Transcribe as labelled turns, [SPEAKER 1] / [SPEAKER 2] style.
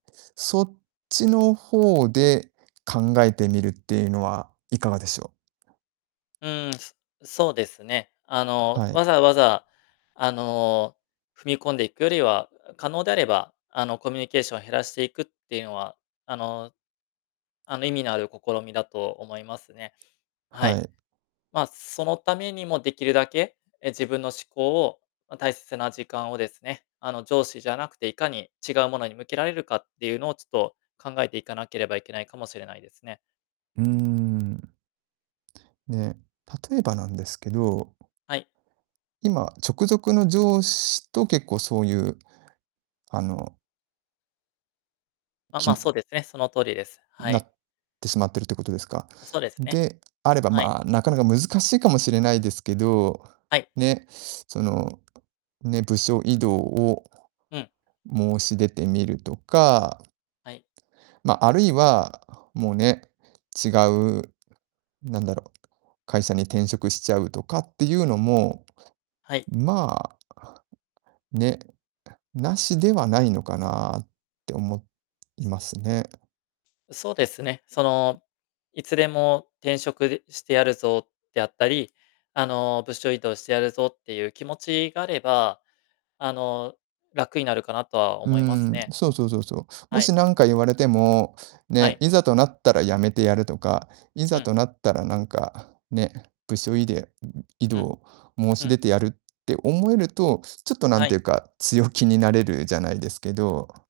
[SPEAKER 1] そっちの方で考えてみるっていうのは、いかがでしょう？
[SPEAKER 2] うーん、すそうですね。あの、
[SPEAKER 1] はい。
[SPEAKER 2] わざわざ、あの、踏み込んでいくよりは、あ、可能であれば、あの、コミュニケーション減らしていくっていうのは、あの、あの、意味のある試みだと思いますね。は
[SPEAKER 1] は
[SPEAKER 2] い。
[SPEAKER 1] い。
[SPEAKER 2] まあ、そのためにも、できるだけ、え、自分の思考を、ま、大切な時間をですね、あの、上司じゃなくて、いかに違うものに向けられるかっていうのを、ちょっと、考えていかなければいけないかもしれないですね。
[SPEAKER 1] うーん。ね。例えばなんですけど
[SPEAKER 2] はい。
[SPEAKER 1] 今、直属の上司と、結構、そういう、あの
[SPEAKER 2] あ、
[SPEAKER 1] き
[SPEAKER 2] ま、
[SPEAKER 1] む
[SPEAKER 2] そうですね、その通りです、は
[SPEAKER 1] な
[SPEAKER 2] い。
[SPEAKER 1] ってしまってるってことですか？
[SPEAKER 2] そ、ですね。
[SPEAKER 1] で、あれば、
[SPEAKER 2] はい。
[SPEAKER 1] まあ、なかなか難しいかもしれないですけど、
[SPEAKER 2] はい。
[SPEAKER 1] ね、その、ね、部署異動を
[SPEAKER 2] うん。
[SPEAKER 1] 申し出てみるとか
[SPEAKER 2] はい。
[SPEAKER 1] ま、あるいは、もうね、違うなんだろう、会社に転職しちゃうとかっていうのも、
[SPEAKER 2] はい。
[SPEAKER 1] まあね、無しではないのかなって思いますね。
[SPEAKER 2] そうですね、その、いつでも転職でしてやるぞ、であったり、あの、部署異動してやるぞ、っていう気持ちがあれば、あの、楽になるかなとは
[SPEAKER 1] うー
[SPEAKER 2] 思います
[SPEAKER 1] ん、
[SPEAKER 2] ね。
[SPEAKER 1] そうそうそうそう。も
[SPEAKER 2] は
[SPEAKER 1] し
[SPEAKER 2] い。
[SPEAKER 1] なんか言われても、
[SPEAKER 2] は
[SPEAKER 1] ね、
[SPEAKER 2] い。
[SPEAKER 1] いざとなったら辞めてやるとか、い
[SPEAKER 2] う
[SPEAKER 1] ざ
[SPEAKER 2] ん。
[SPEAKER 1] となったらなんか、ね、部署いでんん、異
[SPEAKER 2] うん。
[SPEAKER 1] 動、申
[SPEAKER 2] う
[SPEAKER 1] し出
[SPEAKER 2] ん。
[SPEAKER 1] てやるって思えると、ちょっと、な
[SPEAKER 2] は
[SPEAKER 1] んてい
[SPEAKER 2] い。
[SPEAKER 1] うか、強気になれるじゃないですけど